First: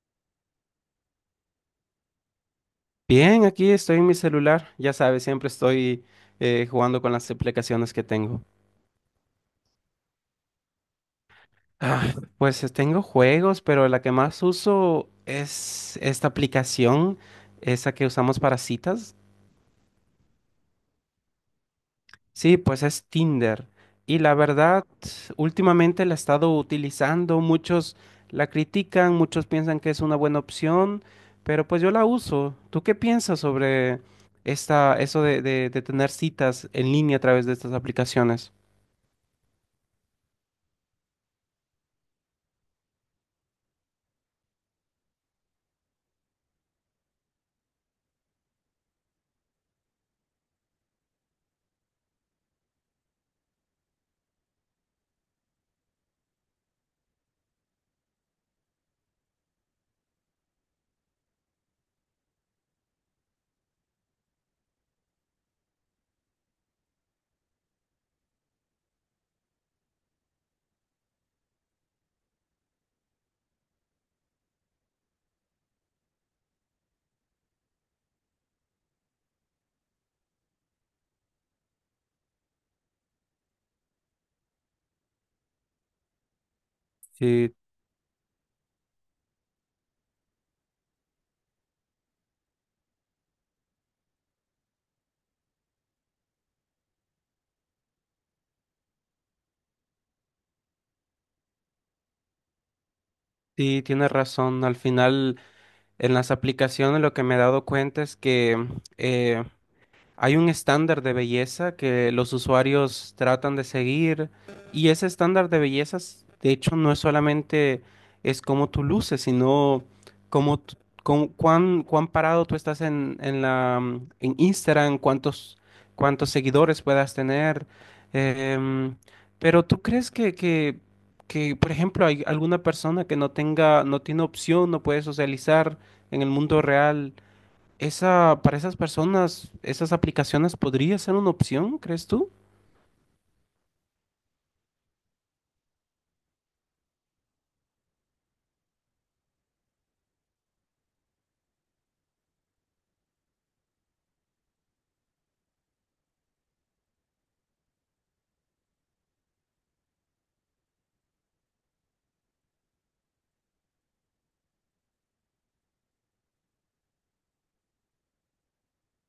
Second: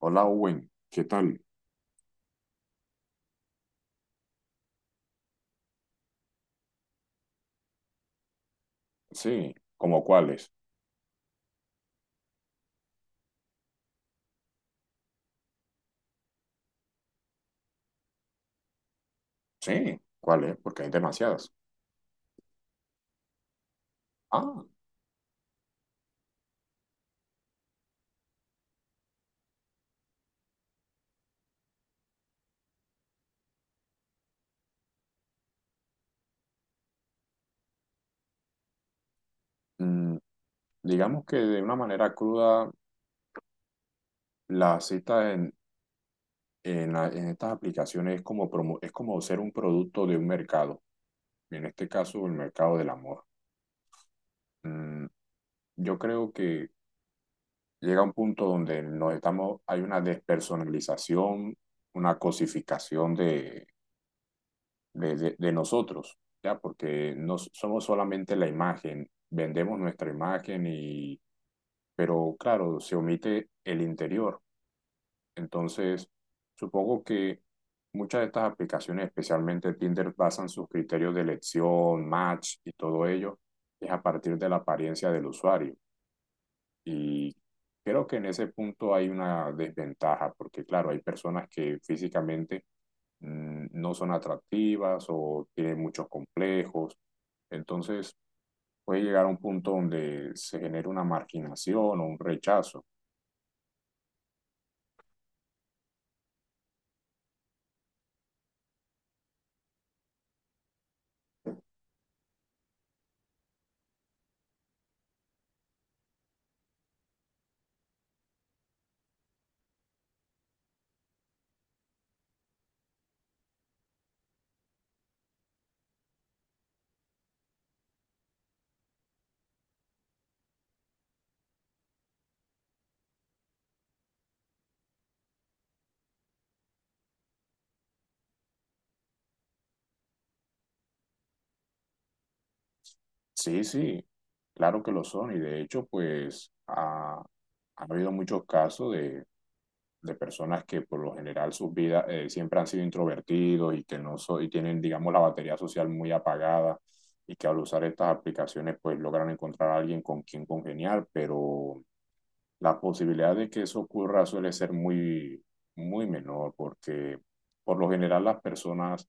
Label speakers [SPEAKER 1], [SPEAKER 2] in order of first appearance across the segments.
[SPEAKER 1] Hola, Owen, ¿qué tal?
[SPEAKER 2] Bien, aquí estoy en mi celular. Ya sabes, siempre estoy jugando con las aplicaciones que tengo.
[SPEAKER 1] Sí, ¿como cuáles?
[SPEAKER 2] Ah, pues tengo juegos, pero la que más uso es esta aplicación, esa que usamos para citas.
[SPEAKER 1] Sí, ¿cuáles? Porque hay demasiadas.
[SPEAKER 2] Sí, pues es Tinder. Y la
[SPEAKER 1] Ah,
[SPEAKER 2] verdad, últimamente la he estado utilizando. Muchos la critican, muchos piensan que es una buena opción, pero pues yo la uso. ¿Tú qué piensas sobre esta, eso de de tener citas en línea a través de estas aplicaciones?
[SPEAKER 1] mm, digamos que de una manera cruda, la cita en estas aplicaciones es como, es como ser un producto de un mercado, y en este caso el mercado del amor. Mm, yo creo que llega un punto donde nos estamos, hay una despersonalización, una cosificación de nosotros, ¿ya? Porque no somos solamente la imagen, vendemos nuestra imagen y, pero claro, se omite el interior. Entonces, supongo que muchas de estas aplicaciones, especialmente Tinder, basan sus criterios de elección, match y todo ello, es a partir de la apariencia del usuario. Y
[SPEAKER 2] Sí,
[SPEAKER 1] creo que en ese punto hay una desventaja, porque claro, hay personas que físicamente no son atractivas o tienen muchos complejos. Entonces puede llegar a un punto donde se genera una marginación o un rechazo.
[SPEAKER 2] sí, tienes razón. Al final, en las aplicaciones lo que me he dado cuenta es que eh, hay un estándar de belleza que los usuarios tratan de seguir, y ese estándar de belleza, de hecho, no es solamente es cómo tú luces, sino cómo, t- cuán parado tú estás en la, en Instagram, cuántos seguidores puedas tener. em, pero ¿tú crees que, por ejemplo, hay alguna persona que no tenga, no tiene opción, no puede socializar en el mundo real? Esa, para esas personas, esas aplicaciones podría ser una opción, ¿crees tú?
[SPEAKER 1] Sí, sí, claro que lo son y de hecho pues ha habido muchos casos de personas que por lo general sus vidas siempre han sido introvertidos y que no so- y tienen, digamos, la batería social muy apagada y que al usar estas aplicaciones pues logran encontrar a alguien con quien congeniar, pero la posibilidad de que eso ocurra suele ser muy, muy menor porque por lo general las personas,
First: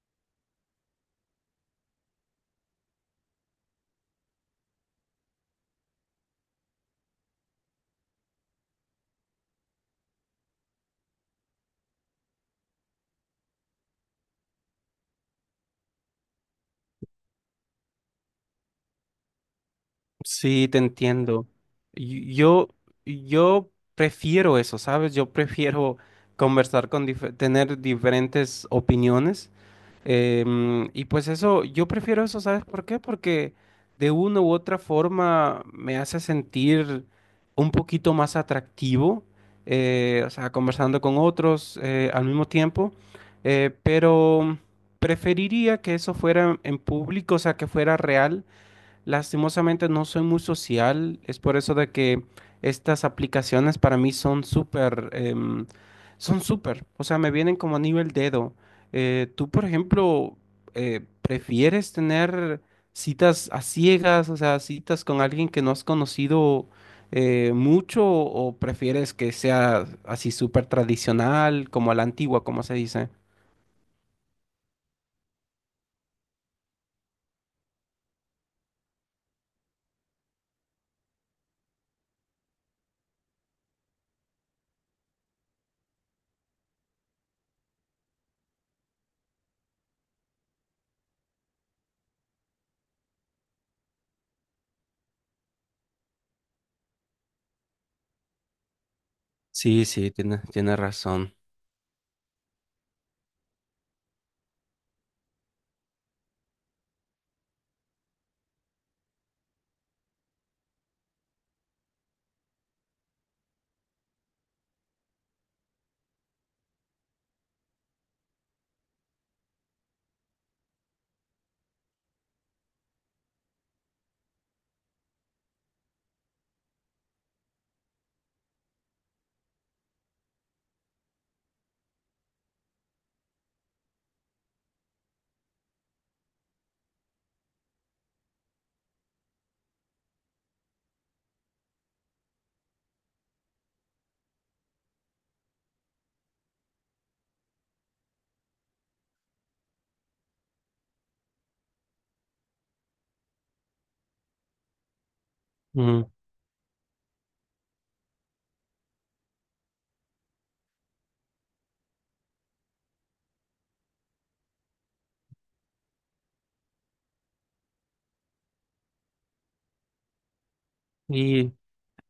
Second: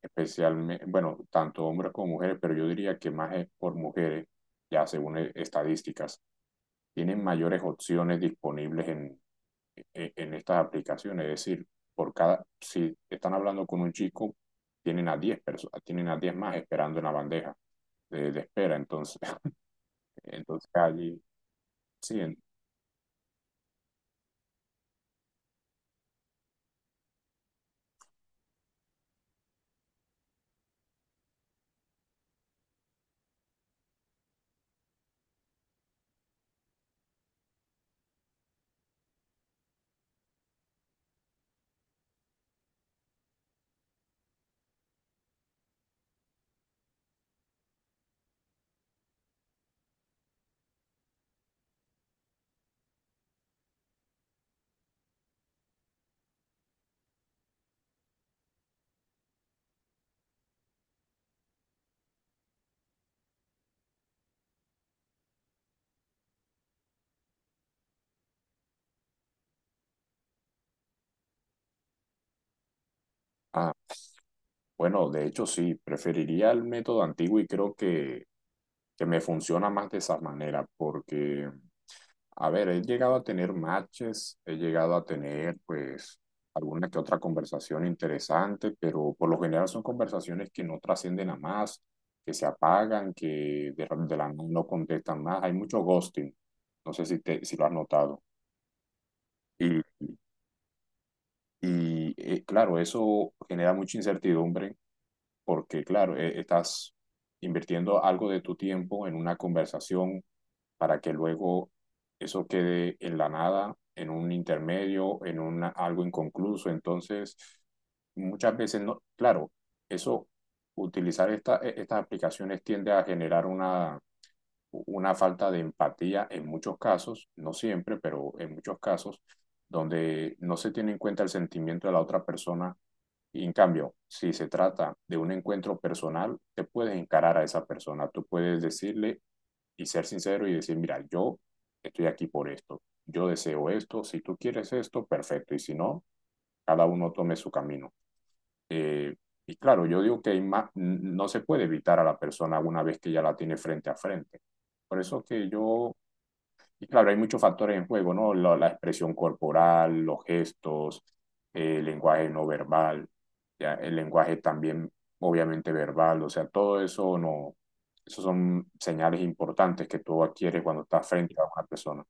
[SPEAKER 1] especialmente, bueno, tanto hombres como mujeres, pero yo diría que más es por mujeres, ya según estadísticas, tienen mayores opciones disponibles en estas aplicaciones. Es decir, por cada, si están hablando con un chico, tienen a 10 personas, tienen a 10 más esperando en la bandeja de espera. Entonces,
[SPEAKER 2] Sí,
[SPEAKER 1] entonces
[SPEAKER 2] te
[SPEAKER 1] allí,
[SPEAKER 2] entiendo.
[SPEAKER 1] sí,
[SPEAKER 2] Y- Yo, yo prefiero eso, ¿sabes? Yo prefiero conversar con, tener diferentes opiniones. Y pues eso, yo prefiero eso, ¿sabes por qué? Porque de una u otra forma me hace sentir un poquito más atractivo, o sea, conversando con otros al mismo tiempo, pero preferiría que eso fuera en público, o sea, que fuera real. Lastimosamente no soy muy social, es por eso de que estas aplicaciones para mí son son súper, o sea, me vienen como anillo el dedo. Tú, por ejemplo, ¿prefieres tener citas a ciegas, o sea, citas con alguien que no has conocido mucho, o prefieres que sea así súper tradicional, como a la antigua, como se dice?
[SPEAKER 1] bueno, de hecho sí, preferiría el método antiguo y creo que me funciona más de esa manera porque, a ver, he llegado a tener matches, he llegado a tener pues alguna que otra conversación interesante, pero por lo general son conversaciones que no trascienden a más, que se apagan, que de la no contestan más, hay mucho ghosting, no sé si, te, si lo has notado. Y,
[SPEAKER 2] Sí, sí, tienes, tienes razón.
[SPEAKER 1] y claro, eso genera mucha incertidumbre porque claro, estás invirtiendo algo de tu tiempo en una conversación para que luego eso quede en la nada, en un intermedio, en una, algo inconcluso. Entonces, muchas veces no, claro, eso, utilizar estas aplicaciones tiende a generar una falta de empatía en muchos casos, no siempre, pero en muchos casos, donde no se tiene en cuenta el sentimiento de la otra persona y en cambio, si se trata de un encuentro personal, te puedes encarar a esa persona, tú puedes decirle y ser sincero y decir, mira, yo estoy aquí por esto, yo deseo esto, si tú quieres esto, perfecto, y si no, cada uno tome su camino. Eh, y claro, yo digo que hay más, no se puede evitar a la persona una vez que ya la tiene frente a frente. Por eso que yo
[SPEAKER 2] Ujú.
[SPEAKER 1] y claro, hay muchos factores en juego, ¿no? La expresión corporal, los gestos, el lenguaje no verbal, ya, el lenguaje también obviamente verbal, o sea, todo eso no, esos son señales importantes que tú adquieres cuando estás frente a
[SPEAKER 2] Y
[SPEAKER 1] una persona.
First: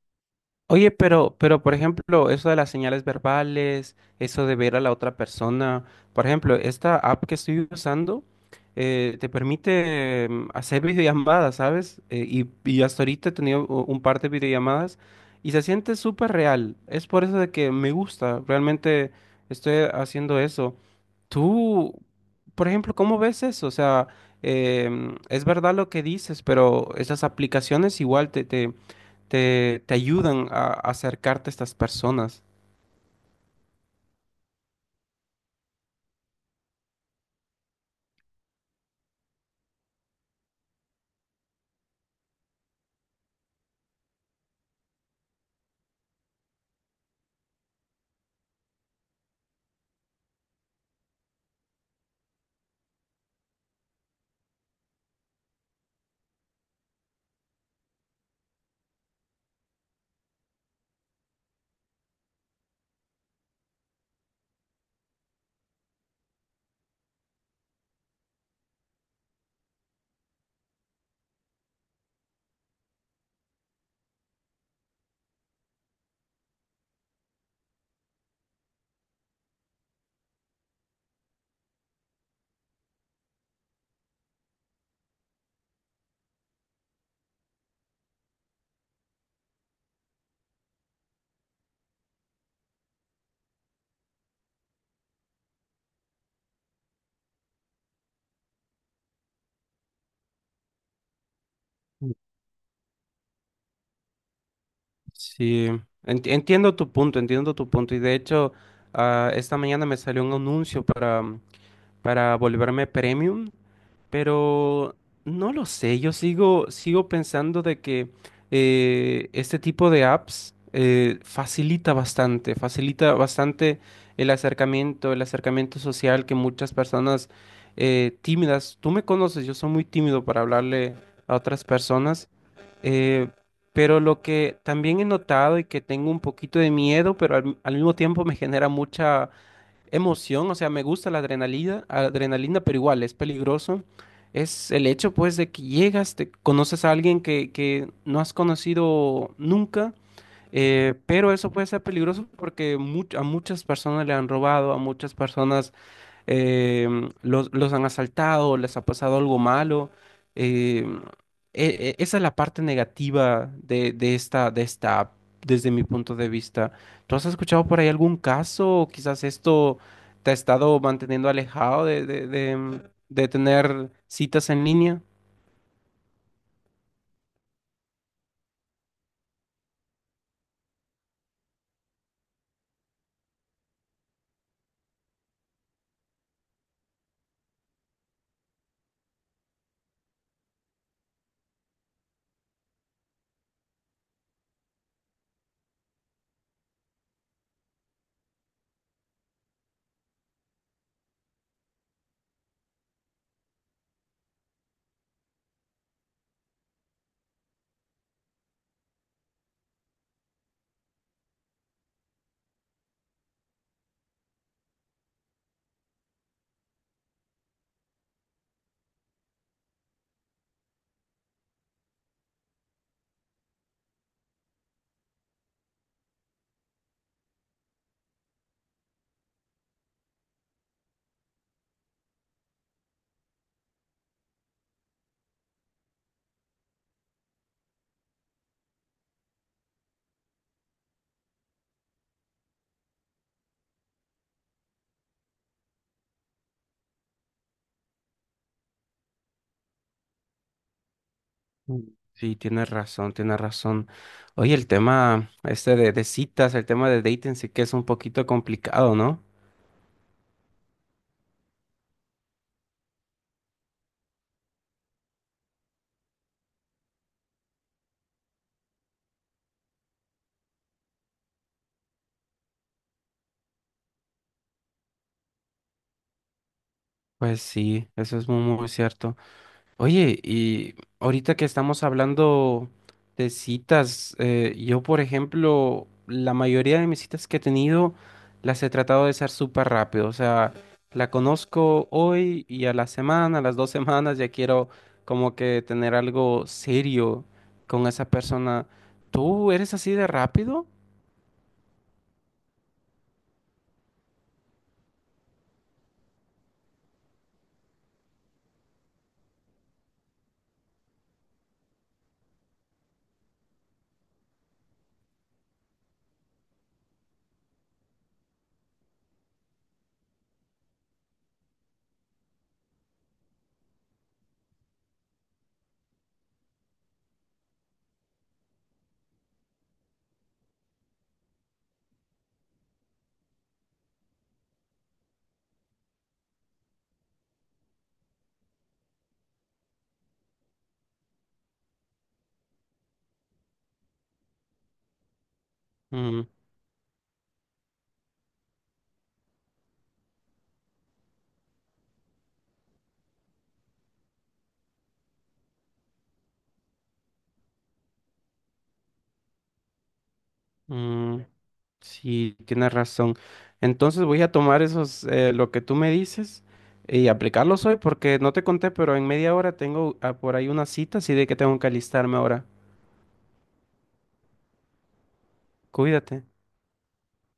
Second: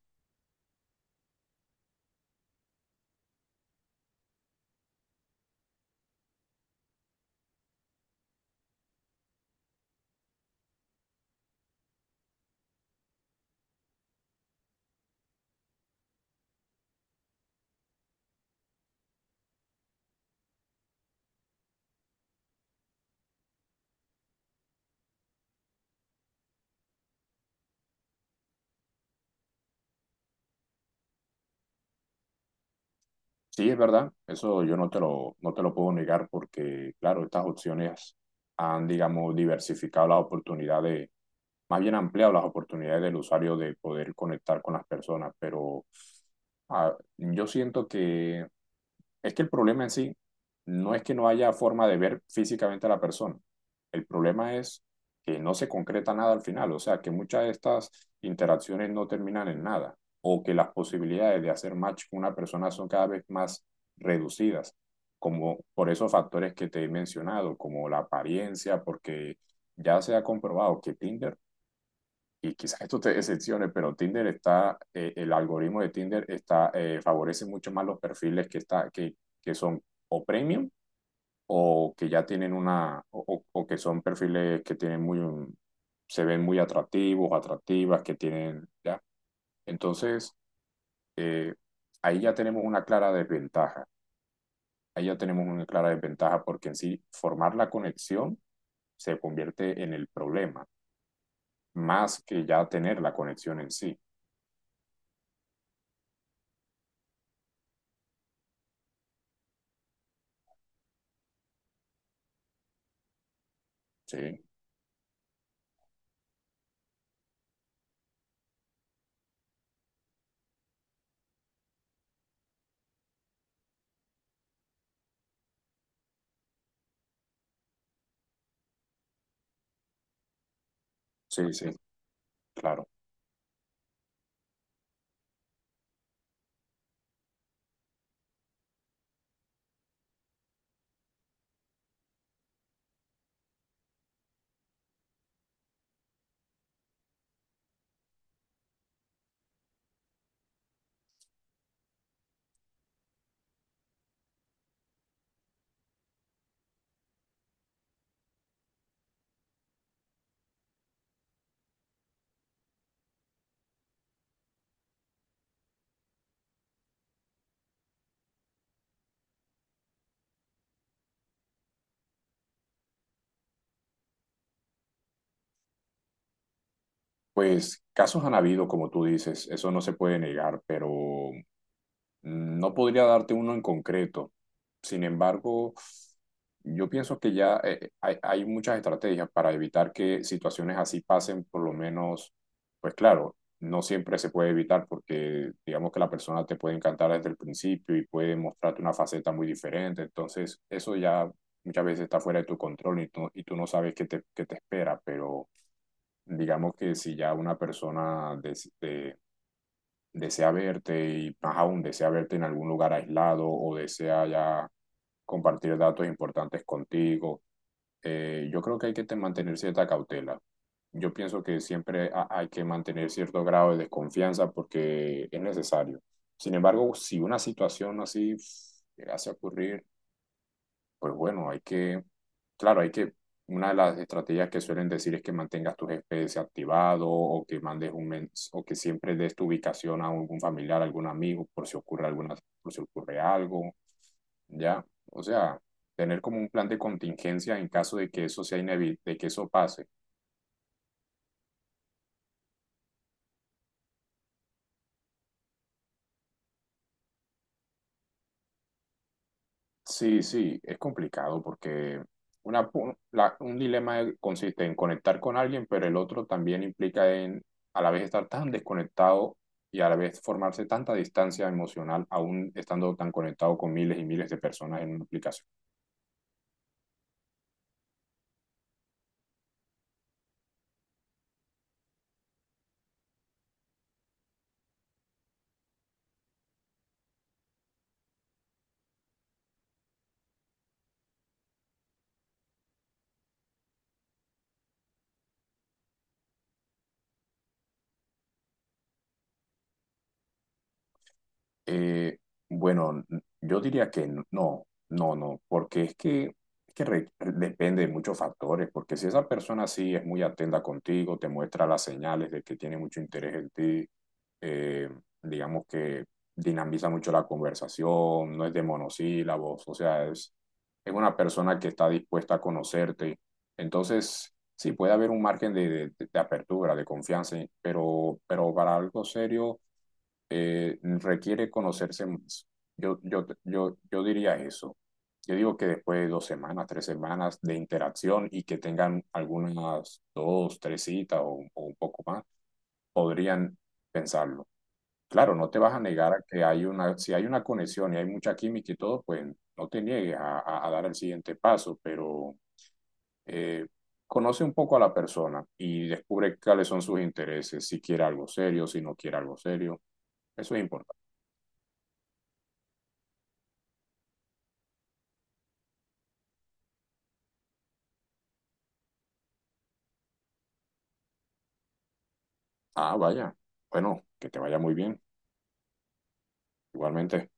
[SPEAKER 2] oye, pero por ejemplo, eso de las señales verbales, eso de ver a la otra persona, por ejemplo, esta app que estoy usando te permite hacer videollamadas, ¿sabes? Y hasta ahorita he tenido un par de videollamadas y se siente súper real. Es por eso de que me gusta, realmente estoy haciendo eso. Tú, por ejemplo, ¿cómo ves eso? O sea, es verdad lo que dices, pero esas aplicaciones igual te, te ayudan a acercarte a estas personas.
[SPEAKER 1] Sí, es verdad, eso yo no te lo puedo negar porque, claro, estas opciones han, digamos, diversificado la oportunidad de, más bien ampliado las oportunidades del usuario de poder conectar con las personas, pero yo siento que es que el problema en sí no es que no haya forma de ver físicamente a la persona, el problema es que no se concreta nada al final, o sea, que muchas de estas interacciones no terminan en nada, o que las posibilidades de hacer match con una persona son cada vez más reducidas, como por esos factores que te he mencionado, como la apariencia, porque ya se ha comprobado que Tinder y quizás esto te decepcione, pero Tinder está, el algoritmo de Tinder está, favorece mucho más los perfiles que son o premium o que ya tienen una, o que son perfiles que tienen se ven muy atractivos, atractivas, que tienen, ya. Entonces, eh, ahí ya tenemos una clara desventaja. Ahí ya tenemos una clara desventaja porque en sí formar la conexión se convierte en el problema, más que ya tener la conexión en sí.
[SPEAKER 2] Sí, entiendo tu punto, entiendo tu punto. Y de hecho, ah, esta mañana me salió un anuncio para, para volverme premium,
[SPEAKER 1] Sí,
[SPEAKER 2] pero no lo sé, yo sigo, sigo pensando de que este tipo de apps facilita bastante el acercamiento social que muchas personas tímidas, tú me conoces, yo soy muy tímido para hablarle a
[SPEAKER 1] sí,
[SPEAKER 2] otras
[SPEAKER 1] sí.
[SPEAKER 2] personas.
[SPEAKER 1] Claro,
[SPEAKER 2] Eh, pero lo que también he notado y que tengo un poquito de miedo, pero al, al mismo tiempo me genera mucha emoción, o sea, me gusta la adrenalina, adrenalina, pero igual es peligroso, es el hecho pues de que llegas, te conoces a alguien que no has conocido nunca, pero eso puede ser peligroso porque a muchas personas le han robado, a muchas personas eh, los han asaltado, les ha pasado algo malo. eh, Esa es la parte negativa de esta app, desde mi punto de vista. ¿Tú has escuchado por ahí algún caso? O quizás esto te ha estado manteniendo alejado de, de tener citas en línea.
[SPEAKER 1] pues casos han habido, como tú dices, eso no se puede negar, pero no podría darte uno en concreto. Sin embargo, yo pienso que ya hay muchas estrategias para evitar que situaciones así pasen, por lo menos, pues claro, no siempre se puede evitar porque digamos que la persona te puede encantar desde el principio y puede mostrarte una faceta muy diferente, entonces eso ya muchas veces está fuera de tu control y tú no sabes qué te espera, pero, digamos que si ya una persona desea verte y más aún desea verte en algún lugar aislado o desea ya compartir datos importantes contigo, yo creo que hay que mantener cierta cautela. Yo pienso que siempre hay que mantener cierto grado de desconfianza porque es necesario. Sin embargo, si una situación así pff, llegase a ocurrir, pues bueno, hay que, claro, hay que, una de las estrategias que suelen decir es que mantengas tus GPS activado o que mandes un mens o que siempre des tu ubicación a algún familiar, algún amigo, por si ocurre alguna, por si ocurre algo, ya. O sea, tener como un plan de contingencia en caso de que eso sea de que eso pase.
[SPEAKER 2] Sí, tienes razón, tienes razón. Oye, el tema este de citas, el tema de dating sí que es un poquito complicado, ¿no?
[SPEAKER 1] Sí, sí, es complicado porque un dilema consiste en conectar con alguien, pero el otro también implica en a la vez estar tan desconectado y a la vez formarse tanta distancia emocional, aún estando tan conectado con miles y miles de personas en una aplicación.
[SPEAKER 2] Pues sí, eso es muy, muy cierto. Oye, y ahorita que estamos hablando de citas, yo por ejemplo, la mayoría de mis citas que he tenido las he tratado de ser súper rápido, o sea, la conozco hoy y a la semana, a las 2 semanas ya quiero como que tener algo serio con esa persona. ¿Tú eres así de rápido?
[SPEAKER 1] Eh, bueno, yo diría que no, no, no, porque es que depende de muchos factores, porque si esa persona sí es muy atenta contigo, te muestra las señales de que tiene mucho interés en ti, eh, digamos que dinamiza mucho la conversación, no es de monosílabos, o sea, es una persona que está dispuesta a conocerte, entonces sí puede haber un margen de, de apertura, de confianza, pero para algo serio requiere conocerse más. Yo diría eso. Yo digo que después de dos semanas, tres semanas de interacción y que tengan algunas dos, tres citas o un poco más, podrían pensarlo. Claro, no te vas a negar a
[SPEAKER 2] Mm,
[SPEAKER 1] que hay una, si hay una conexión y hay mucha química y todo, pues no te niegues a, a dar el siguiente paso, pero eh, conoce un poco a la persona y descubre cuáles son sus intereses, si quiere algo serio, si no quiere algo serio. Eso es importante.
[SPEAKER 2] mm. Sí, tienes razón. Entonces voy a tomar esos, lo que tú me dices y aplicarlos hoy porque no te conté, pero en media hora tengo ah, por ahí una cita, así de que tengo que alistarme ahora.
[SPEAKER 1] Ah, vaya. Bueno, que te vaya muy bien.
[SPEAKER 2] Cuídate.
[SPEAKER 1] Igualmente.